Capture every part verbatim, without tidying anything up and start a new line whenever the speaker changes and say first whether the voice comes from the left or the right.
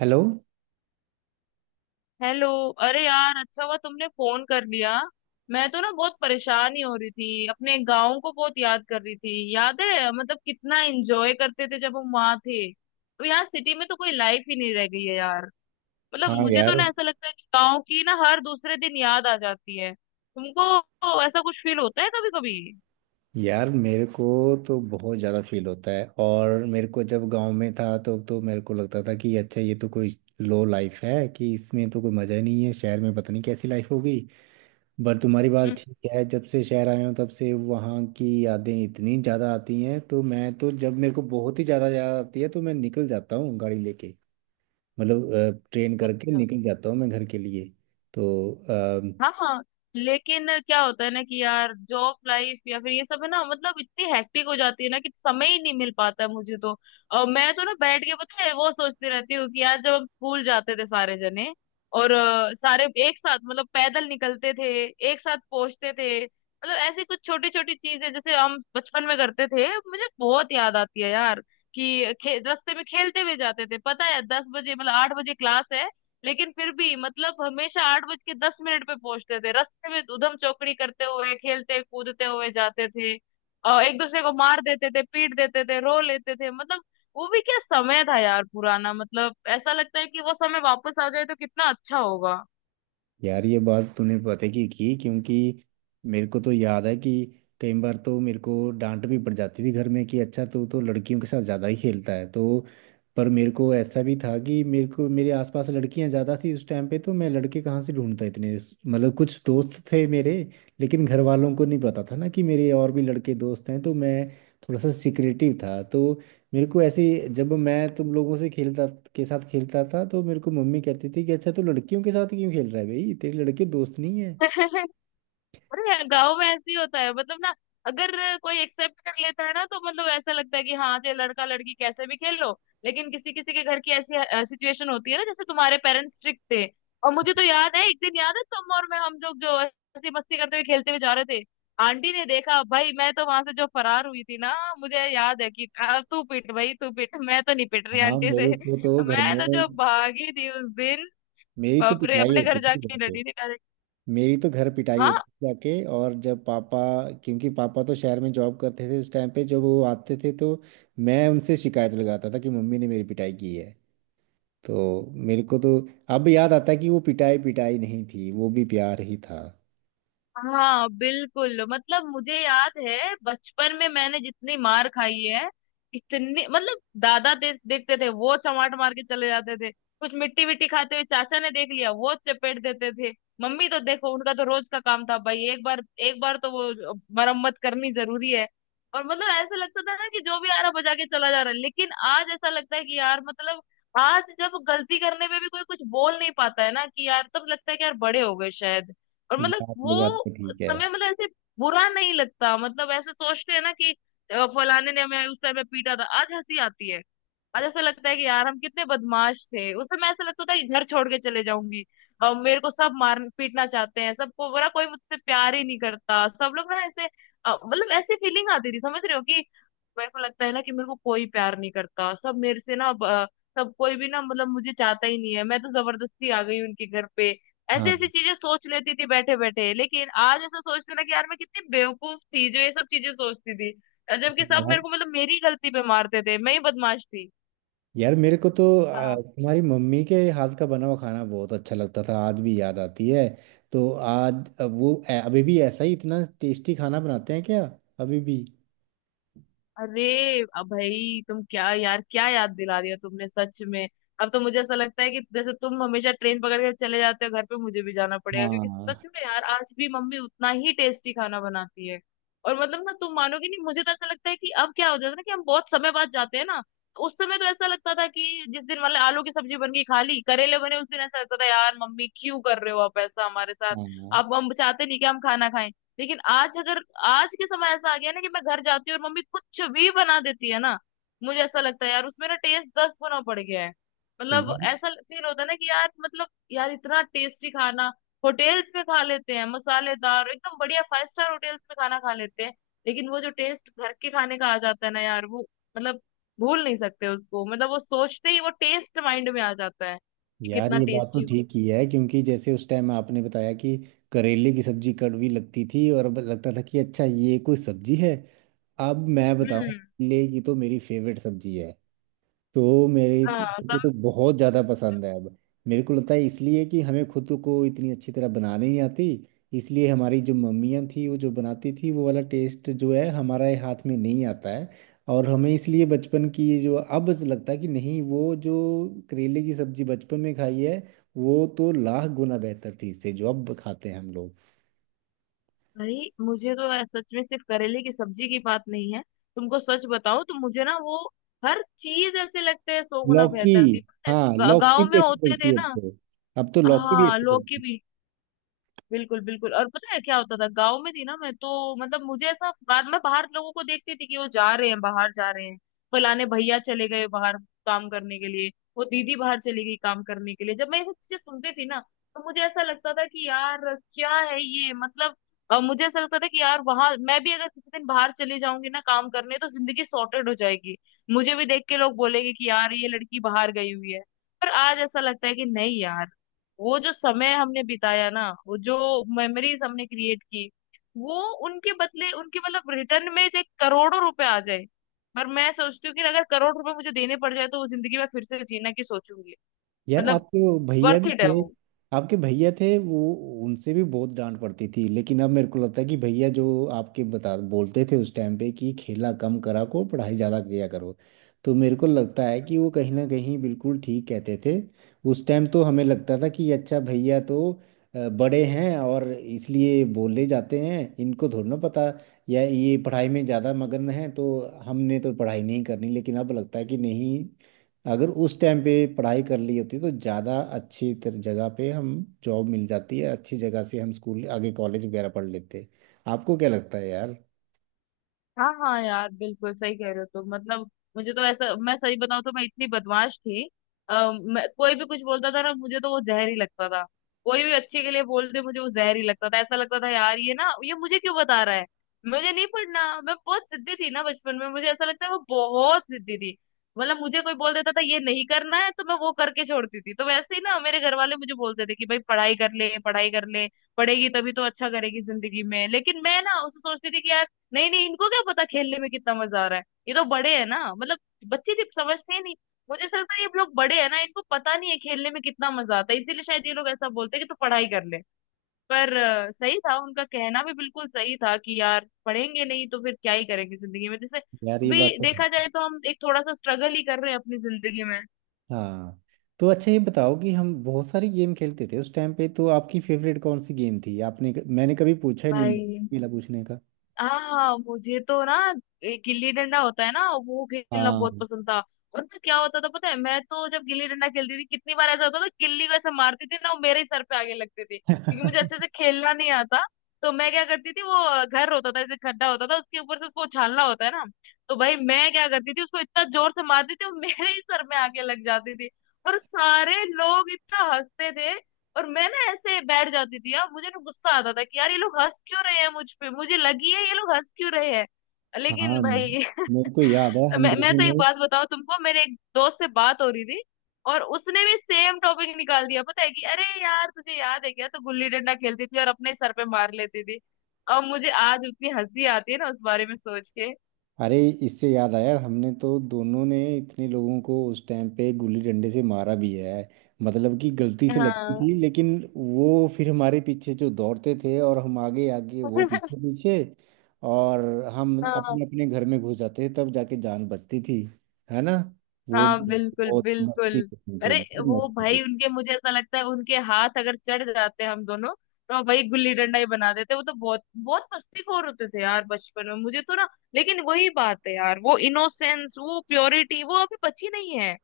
right: Hello.
left: Hello. अरे यार, अच्छा हुआ तुमने फोन कर लिया। मैं तो ना बहुत परेशान ही हो रही थी, अपने गांव को बहुत याद कर रही थी। याद है मतलब कितना एंजॉय करते थे जब हम वहां थे? तो यार सिटी में तो कोई लाइफ ही नहीं रह गई है यार। मतलब
right: हाँ
left: मुझे तो
right: यार।
left: ना ऐसा लगता है कि गांव की ना हर दूसरे दिन याद आ जाती है। तुमको ऐसा कुछ फील होता है कभी कभी?
right: यार मेरे को तो बहुत ज़्यादा फील होता है। और मेरे को जब गांव में था तो तो मेरे को लगता था कि अच्छा ये तो कोई लो लाइफ है, कि इसमें तो कोई मज़ा ही नहीं है, शहर में पता नहीं कैसी लाइफ होगी। पर तुम्हारी बात ठीक है, जब से शहर आया हूँ तब से वहाँ की यादें इतनी ज़्यादा आती हैं। तो मैं तो जब मेरे को बहुत ही ज़्यादा याद आती है तो मैं निकल जाता हूँ गाड़ी लेके, मतलब ट्रेन करके
left: अच्छा।
right: निकल जाता हूँ मैं घर के लिए। तो
left: हाँ हाँ। लेकिन क्या होता है ना कि यार जॉब लाइफ या फिर ये सब है ना, मतलब इतनी हेक्टिक हो जाती है ना कि समय ही नहीं मिल पाता है मुझे तो। और मैं तो ना बैठ के, पता है, वो सोचती रहती हूँ कि यार जब हम स्कूल जाते थे सारे जने और अ, सारे एक साथ मतलब पैदल निकलते थे, एक साथ पहुंचते थे। मतलब ऐसी कुछ छोटी छोटी चीजें जैसे हम बचपन में करते थे, मुझे बहुत याद आती है यार। कि खे, रास्ते में खेलते हुए जाते थे, पता है दस बजे मतलब आठ बजे क्लास है, लेकिन फिर भी मतलब हमेशा आठ बज के दस मिनट पे पहुंचते थे। रास्ते में उधम चौकड़ी करते हुए, खेलते कूदते हुए जाते थे और एक दूसरे को मार देते थे, पीट देते थे, रो लेते थे। मतलब वो भी क्या समय था यार, पुराना। मतलब ऐसा लगता है कि वो समय वापस आ जाए तो कितना अच्छा होगा।
right: यार ये बात तूने पता की की क्योंकि मेरे को तो याद है कि कई बार तो मेरे को डांट भी पड़ जाती थी घर में कि अच्छा तू तो लड़कियों के साथ ज़्यादा ही खेलता है। तो पर मेरे को ऐसा भी था कि मेरे को मेरे आसपास लड़कियां ज़्यादा थी उस टाइम पे, तो मैं लड़के कहाँ से ढूंढता इतने। मतलब कुछ दोस्त थे मेरे, लेकिन घर वालों को नहीं पता था ना कि मेरे और भी लड़के दोस्त हैं। तो मैं थोड़ा सा सिक्रेटिव था। तो मेरे को ऐसे ही- जब मैं तुम लोगों से खेलता के साथ खेलता था तो मेरे को मम्मी कहती थी कि अच्छा तू लड़कियों के साथ क्यों खेल रहा है भाई, तेरे लड़के दोस्त नहीं है।
left: अरे यार, गाँव में ऐसे ही होता है मतलब ना। अगर कोई एक्सेप्ट कर लेता है ना तो मतलब ऐसा लगता है कि हाँ, चाहे लड़का लड़की कैसे भी खेल लो। लेकिन किसी किसी के घर की ऐसी सिचुएशन होती है ना, जैसे तुम्हारे पेरेंट्स स्ट्रिक्ट थे। और मुझे तो याद है एक दिन, याद है तुम और मैं हम लोग जो ऐसी मस्ती करते हुए खेलते हुए जा रहे थे, आंटी ने देखा भाई, मैं तो वहां से जो फरार हुई थी ना। मुझे याद है कि "आ, तू पिट भाई तू पिट" मैं तो नहीं पिट रही
right: हाँ
left: आंटी से
right: मेरे को तो घर में,
left: मैं तो जो भागी थी उस दिन।
right: मेरी तो
left: बाप रे,
right: पिटाई
left: अपने
right: होती
left: घर
right: थी घर
left: जाके
right: पे।
left: डटी थी डायरेक्ट।
right: मेरी तो घर पिटाई होती
left: हाँ
right: थी जाके। और जब पापा, क्योंकि पापा तो शहर में जॉब करते थे उस टाइम पे, जब वो आते थे तो मैं उनसे शिकायत लगाता था कि मम्मी ने मेरी पिटाई की है। तो मेरे को तो अब याद आता है कि वो पिटाई पिटाई नहीं थी, वो भी प्यार ही था।
left: हाँ बिल्कुल। मतलब मुझे याद है बचपन में मैंने जितनी मार खाई है इतनी, मतलब दादा दे, देखते थे, वो चमाट मार के चले जाते थे। कुछ मिट्टी विट्टी खाते हुए चाचा ने देख लिया, वो चपेट देते थे। मम्मी तो देखो, उनका तो रोज का काम था भाई। एक बार, एक बार तो वो मरम्मत करनी जरूरी है। और मतलब ऐसा लगता था ना कि जो भी आ रहा बजा के चला जा रहा है, लेकिन आज ऐसा लगता है कि यार मतलब आज जब गलती करने पे भी कोई कुछ बोल नहीं पाता है ना, कि यार तब लगता है कि यार बड़े हो गए शायद। और मतलब
right: यार ये
left: वो
right: बात तो
left: उस
right: ठीक है।
left: समय मतलब ऐसे बुरा नहीं लगता, मतलब ऐसे सोचते हैं ना कि अ, फलाने ने हमें उस समय पीटा था, आज हंसी आती है। आज ऐसा लगता है कि यार हम कितने बदमाश थे। उस समय ऐसा लगता था कि घर छोड़ के चले जाऊंगी, और मेरे को सब मार पीटना चाहते हैं सबको, बुरा कोई मुझसे प्यार ही नहीं करता, सब लोग ना ऐसे, अ, मतलब ऐसी फीलिंग आती थी। समझ रहे हो कि मेरे को लगता है ना कि मेरे को कोई प्यार नहीं करता, सब मेरे से ना ब- सब कोई भी ना, मतलब मुझे चाहता ही नहीं है, मैं तो जबरदस्ती आ गई उनके घर पे। ऐसी
right: हाँ
left: ऐसी चीजें सोच लेती थी बैठे बैठे। लेकिन आज ऐसा सोचते ना कि यार मैं कितनी बेवकूफ थी जो ये सब चीजें सोचती थी, जबकि सब
right: यार।
left: मेरे को, मतलब मेरी गलती पे मारते थे, मैं ही बदमाश थी।
right: यार मेरे को तो आ, तुम्हारी मम्मी के हाथ का बना हुआ खाना बहुत अच्छा लगता था, आज भी याद आती है। तो आज अब वो ए- अभी भी ऐसा ही इतना टेस्टी खाना बनाते हैं क्या अभी भी?
left: अरे, अब भाई तुम क्या यार, क्या याद दिला दिया तुमने सच में। अब तो मुझे ऐसा लगता है कि जैसे तुम हमेशा ट्रेन पकड़ के चले जाते हो घर पे, मुझे भी जाना पड़ेगा, क्योंकि
right: हाँ
left: सच में यार आज भी मम्मी उतना ही टेस्टी खाना बनाती है। और मतलब ना तुम मानोगे नहीं, मुझे तो ऐसा लगता है कि, अब क्या हो जाता है ना कि हम बहुत समय बाद जाते हैं ना, तो उस समय तो ऐसा लगता था कि जिस दिन वाले आलू की सब्जी बन गई, खा ली, करेले बने उस दिन ऐसा लगता था यार मम्मी क्यों कर रहे हो आप ऐसा हमारे साथ,
right: हाँ।
left: आप हम चाहते नहीं कि हम खाना खाएं। लेकिन आज अगर, आज के समय ऐसा आ गया ना कि मैं घर जाती हूँ और मम्मी कुछ भी बना देती है ना, मुझे ऐसा लगता है यार उसमें ना टेस्ट दस गुना बढ़ गया है।
right: तो
left: मतलब
right: यार,
left: ऐसा फील होता है ना कि यार मतलब यार इतना टेस्टी खाना, होटेल्स में खा लेते हैं मसालेदार एकदम बढ़िया, फाइव स्टार होटेल्स में खाना खा लेते हैं, लेकिन वो जो टेस्ट घर के खाने का आ जाता है ना यार वो, मतलब भूल नहीं सकते उसको। मतलब वो सोचते ही वो टेस्ट माइंड में आ जाता है कि
right: यार
left: कितना
right: ये बात तो
left: टेस्टी हो।
right: ठीक ही है क्योंकि जैसे उस टाइम आपने बताया कि करेले की सब्जी कड़वी लगती थी और अब लगता था कि अच्छा ये कोई सब्जी है। अब मैं बताऊं
left: हम्म।
right: करेले की तो मेरी फेवरेट सब्जी है। तो मेरे
left: हाँ।
right: को तो बहुत ज़्यादा पसंद है अब। मेरे को लगता है इसलिए कि हमें खुद को इतनी अच्छी तरह बनाने नहीं आती, इसलिए हमारी जो मम्मियाँ थी वो जो बनाती थी वो वाला टेस्ट जो है हमारे हाथ में नहीं आता है। और हमें इसलिए बचपन की ये जो अब लगता है कि नहीं, वो जो करेले की सब्जी बचपन में खाई है वो तो लाख गुना बेहतर थी इससे जो अब खाते हैं हम लोग।
left: भाई मुझे तो ऐ- सच में सिर्फ करेले की सब्जी की बात नहीं है, तुमको सच बताओ तो मुझे ना वो हर चीज ऐसे लगता है सौ गुना
right: लौकी,
left: बेहतर थी।
right: हाँ लौकी
left: गांव में
right: भी अच्छी
left: होते
right: लगती
left: थे
right: है अब
left: ना।
right: तो। अब तो लौकी भी
left: हाँ
right: अच्छी
left: लौकी
right: लगती है।
left: भी। बिल्कुल बिल्कुल। और पता है क्या होता था, गांव में थी ना मैं तो, मतलब मुझे ऐसा बाद में बाहर लोगों को देखती थी कि वो जा रहे हैं, बाहर जा रहे हैं, फलाने भैया चले गए बाहर काम करने के लिए, वो दीदी बाहर चली गई काम करने के लिए। जब मैं ये सब चीजें सुनती थी ना तो मुझे ऐसा लगता था कि यार क्या है ये, मतलब अ, मुझे ऐसा लगता था कि यार वहां मैं भी अगर किसी दिन बाहर चली जाऊंगी ना काम करने, तो जिंदगी सॉर्टेड हो जाएगी। मुझे भी देख के लोग बोलेंगे कि यार ये लड़की बाहर गई हुई है। पर आज ऐसा लगता है कि नहीं यार, वो जो समय हमने बिताया ना, वो जो मेमोरीज हमने क्रिएट की वो, उनके बदले, उनके मतलब रिटर्न में जो करोड़ों रुपए आ जाए, पर मैं सोचती हूँ कि अगर करोड़ रुपए मुझे देने पड़ जाए तो वो जिंदगी में फिर से जीना की सोचूंगी।
right: यार
left: मतलब
right: आपके भैया
left: वर्थ
right: भी
left: इट है
right: थे,
left: वो।
right: आपके भैया थे वो, उनसे भी बहुत डांट पड़ती थी, लेकिन अब मेरे को लगता है कि भैया जो आपके बता बोलते थे उस टाइम पे कि खेला कम करा करो पढ़ाई ज़्यादा किया करो, तो मेरे को लगता है कि वो कहीं ना कहीं बिल्कुल ठीक कहते थे। उस टाइम तो हमें लगता था कि अच्छा भैया तो अ, बड़े हैं और इसलिए बोले जाते हैं, इनको थोड़ा ना पता, या ये पढ़ाई में ज़्यादा मगन है तो, हमने तो पढ़ाई नहीं करनी। लेकिन अब लगता है कि नहीं, अगर उस टाइम पे पढ़ाई कर ली होती तो ज़्यादा अच्छी तर- जगह पे हम जॉब मिल जाती है अच्छी जगह से, हम स्कूल आगे कॉलेज वगैरह पढ़ लेते। आपको क्या लगता है यार?
left: हाँ हाँ यार बिल्कुल सही कह रहे हो तुम। मतलब मुझे तो ऐसा, मैं सही बताऊँ तो मैं इतनी बदमाश थी, आ, मैं, कोई भी कुछ बोलता था ना मुझे, तो वो जहर ही लगता था। कोई भी अच्छे के लिए बोलते, मुझे वो जहर ही लगता था, ऐसा लगता था यार ये ना, ये मुझे क्यों बता रहा है, मुझे नहीं पढ़ना। मैं बहुत जिद्दी थी ना बचपन में, मुझे ऐसा लगता है वो बहुत जिद्दी थी। मतलब मुझे कोई बोल देता था ये नहीं करना है, तो मैं वो करके छोड़ती थी। तो वैसे ही ना मेरे घर वाले मुझे बोलते थे कि भाई पढ़ाई कर ले, पढ़ाई कर ले, पढ़ेगी तभी तो अच्छा करेगी जिंदगी में। लेकिन मैं ना उसे सोचती थी कि यार नहीं नहीं, इनको क्या पता खेलने में कितना मजा आ रहा है, ये तो बड़े हैं ना, मतलब बच्चे थे समझते ही नहीं। मुझे ऐसा लगता है ये लोग बड़े हैं ना, इनको पता नहीं है खेलने में कितना मजा आता है, इसीलिए शायद ये लोग ऐसा बोलते हैं कि तू पढ़ाई कर ले। पर अ, सही था उनका कहना, भी बिल्कुल सही था कि यार पढ़ेंगे नहीं तो फिर क्या ही करेंगे जिंदगी में, जैसे
right: यार ये बात
left: अभी
right: तो
left: देखा
right: है।
left: जाए तो हम एक थोड़ा सा स्ट्रगल ही कर रहे हैं अपनी जिंदगी में।
right: हाँ। तो अच्छा ये बताओ कि हम बहुत सारी गेम खेलते थे उस टाइम पे, तो आपकी फेवरेट कौन सी गेम थी? आपने क- मैंने कभी पूछा ही नहीं,
left: भाई
right: मिला पूछने का।
left: हाँ, मुझे तो ना एक गिल्ली डंडा होता है ना, वो खेलना बहुत
right: हाँ
left: पसंद था। और ना क्या होता था पता है, मैं तो जब गिल्ली डंडा खेलती थी कितनी बार ऐसा होता था गिल्ली को ऐसे मारती थी ना, वो मेरे ही सर पे आगे लगती थी, क्योंकि मुझे अच्छे से खेलना नहीं आता। तो मैं क्या करती थी, वो घर होता था ऐसे खड्डा होता था, उसके ऊपर से उसको उछालना होता है ना, तो भाई मैं क्या करती थी उसको इतना जोर से मारती थी वो मेरे ही सर में आके लग जाती थी। और सारे लोग इतना हंसते थे, और मैं ना ऐसे बैठ जाती थी यार, मुझे ना गुस्सा आता था कि यार ये लोग हंस क्यों रहे हैं मुझ पे, मुझे लगी है ये लोग हंस क्यों रहे हैं।
right: हाँ
left: लेकिन भाई
right: मेरे को याद है हम
left: मैं मैं
right: दोनों
left: तो एक
right: ने।
left: बात बताऊं तुमको, मेरे एक दोस्त से बात हो रही थी और उसने भी सेम टॉपिक निकाल दिया, पता है कि अरे यार तुझे याद है क्या, तो गुल्ली डंडा खेलती थी और अपने सर पे मार लेती थी। अब मुझे आज उतनी हंसी आती है ना उस बारे में सोच के।
right: अरे इससे याद आया, हमने तो दोनों ने इतने लोगों को उस टाइम पे गुल्ली डंडे से मारा भी है। मतलब कि गलती से लगती
left: हाँ।
right: थी, लेकिन वो फिर हमारे पीछे जो दौड़ते थे और हम आगे आगे वो पीछे पीछे, और हम
left: हाँ
right: अपने अपने घर में घुस जाते थे, तब जाके जान बचती थी, है ना? वो
left: हाँ बिल्कुल
right: बहुत मस्ती
left: बिल्कुल।
right: के दिन थे,
left: अरे
right: बहुत
left: वो
right: मस्ती के
left: भाई
right: थे।
left: उनके, मुझे ऐसा लगता है उनके हाथ अगर चढ़ जाते हम दोनों, तो भाई गुल्ली डंडा ही बना देते। वो तो बहुत बहुत मस्तीखोर होते थे यार बचपन में, मुझे तो ना, लेकिन वही बात है यार, वो इनोसेंस, वो प्योरिटी वो अभी बची नहीं है।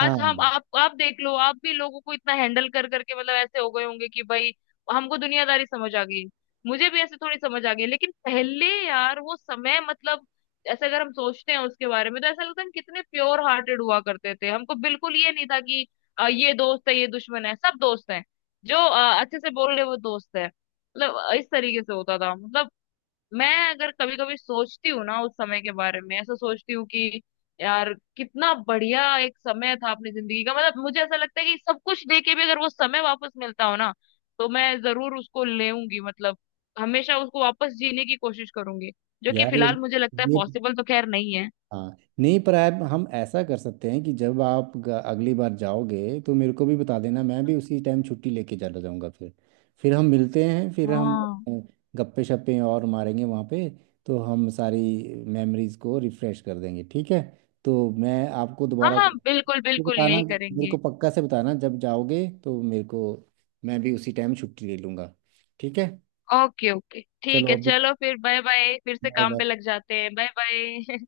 right: हाँ।
left: हम आप आप देख लो, आप भी लोगों को इतना हैंडल कर करके मतलब ऐसे हो गए होंगे कि भाई हमको दुनियादारी समझ आ गई। मुझे भी ऐसे थोड़ी समझ आ गई, लेकिन पहले यार वो समय मतलब, ऐसे अगर हम सोचते हैं उसके बारे में तो ऐसा लगता है हम कितने प्योर हार्टेड हुआ करते थे। हमको बिल्कुल ये नहीं था कि अ, ये दोस्त है, ये दुश्मन है, सब दोस्त हैं। जो अ, अच्छे से बोल रहे वो दोस्त है, मतलब अ, इस तरीके से होता था। मतलब मैं अगर कभी कभी सोचती हूँ ना उस समय के बारे में, ऐसा सोचती हूँ कि यार कितना बढ़िया एक समय था अपनी जिंदगी का। मतलब मुझे ऐसा लगता है कि सब कुछ दे के भी अगर वो समय वापस मिलता हो ना तो मैं जरूर उसको लेऊंगी। मतलब हमेशा उसको वापस जीने की कोशिश करूंगी, जो कि
right: यार
left: फिलहाल मुझे लगता है
right: ये
left: पॉसिबल तो खैर नहीं है।
right: हाँ नहीं, पर आप हम ऐसा कर सकते हैं कि जब आप ग- अगली बार जाओगे तो मेरे को भी बता देना, मैं भी उसी टाइम छुट्टी लेके चला जाऊंगा। फिर फिर हम मिलते हैं, फिर हम
left: हाँ।
right: अ, गप्पे शप्पे और मारेंगे वहाँ पे, तो हम सारी मेमोरीज को रिफ्रेश कर देंगे, ठीक है? तो मैं आपको
left: हाँ
right: दोबारा
left: हाँ
right: कॉल-
left: बिल्कुल
right: तो
left: बिल्कुल,
right: बताना
left: यही
right: मेरे
left: करेंगे।
right: को पक्का से बताना, जब जाओगे तो मेरे को, मैं भी उसी टाइम छुट्टी ले लूँगा। ठीक है,
left: ओके ओके, ठीक
right: चलो
left: है
right: अभी।
left: चलो, फिर बाय बाय, फिर से
right: बाय
left: काम पे
right: बाय।
left: लग जाते हैं, बाय बाय।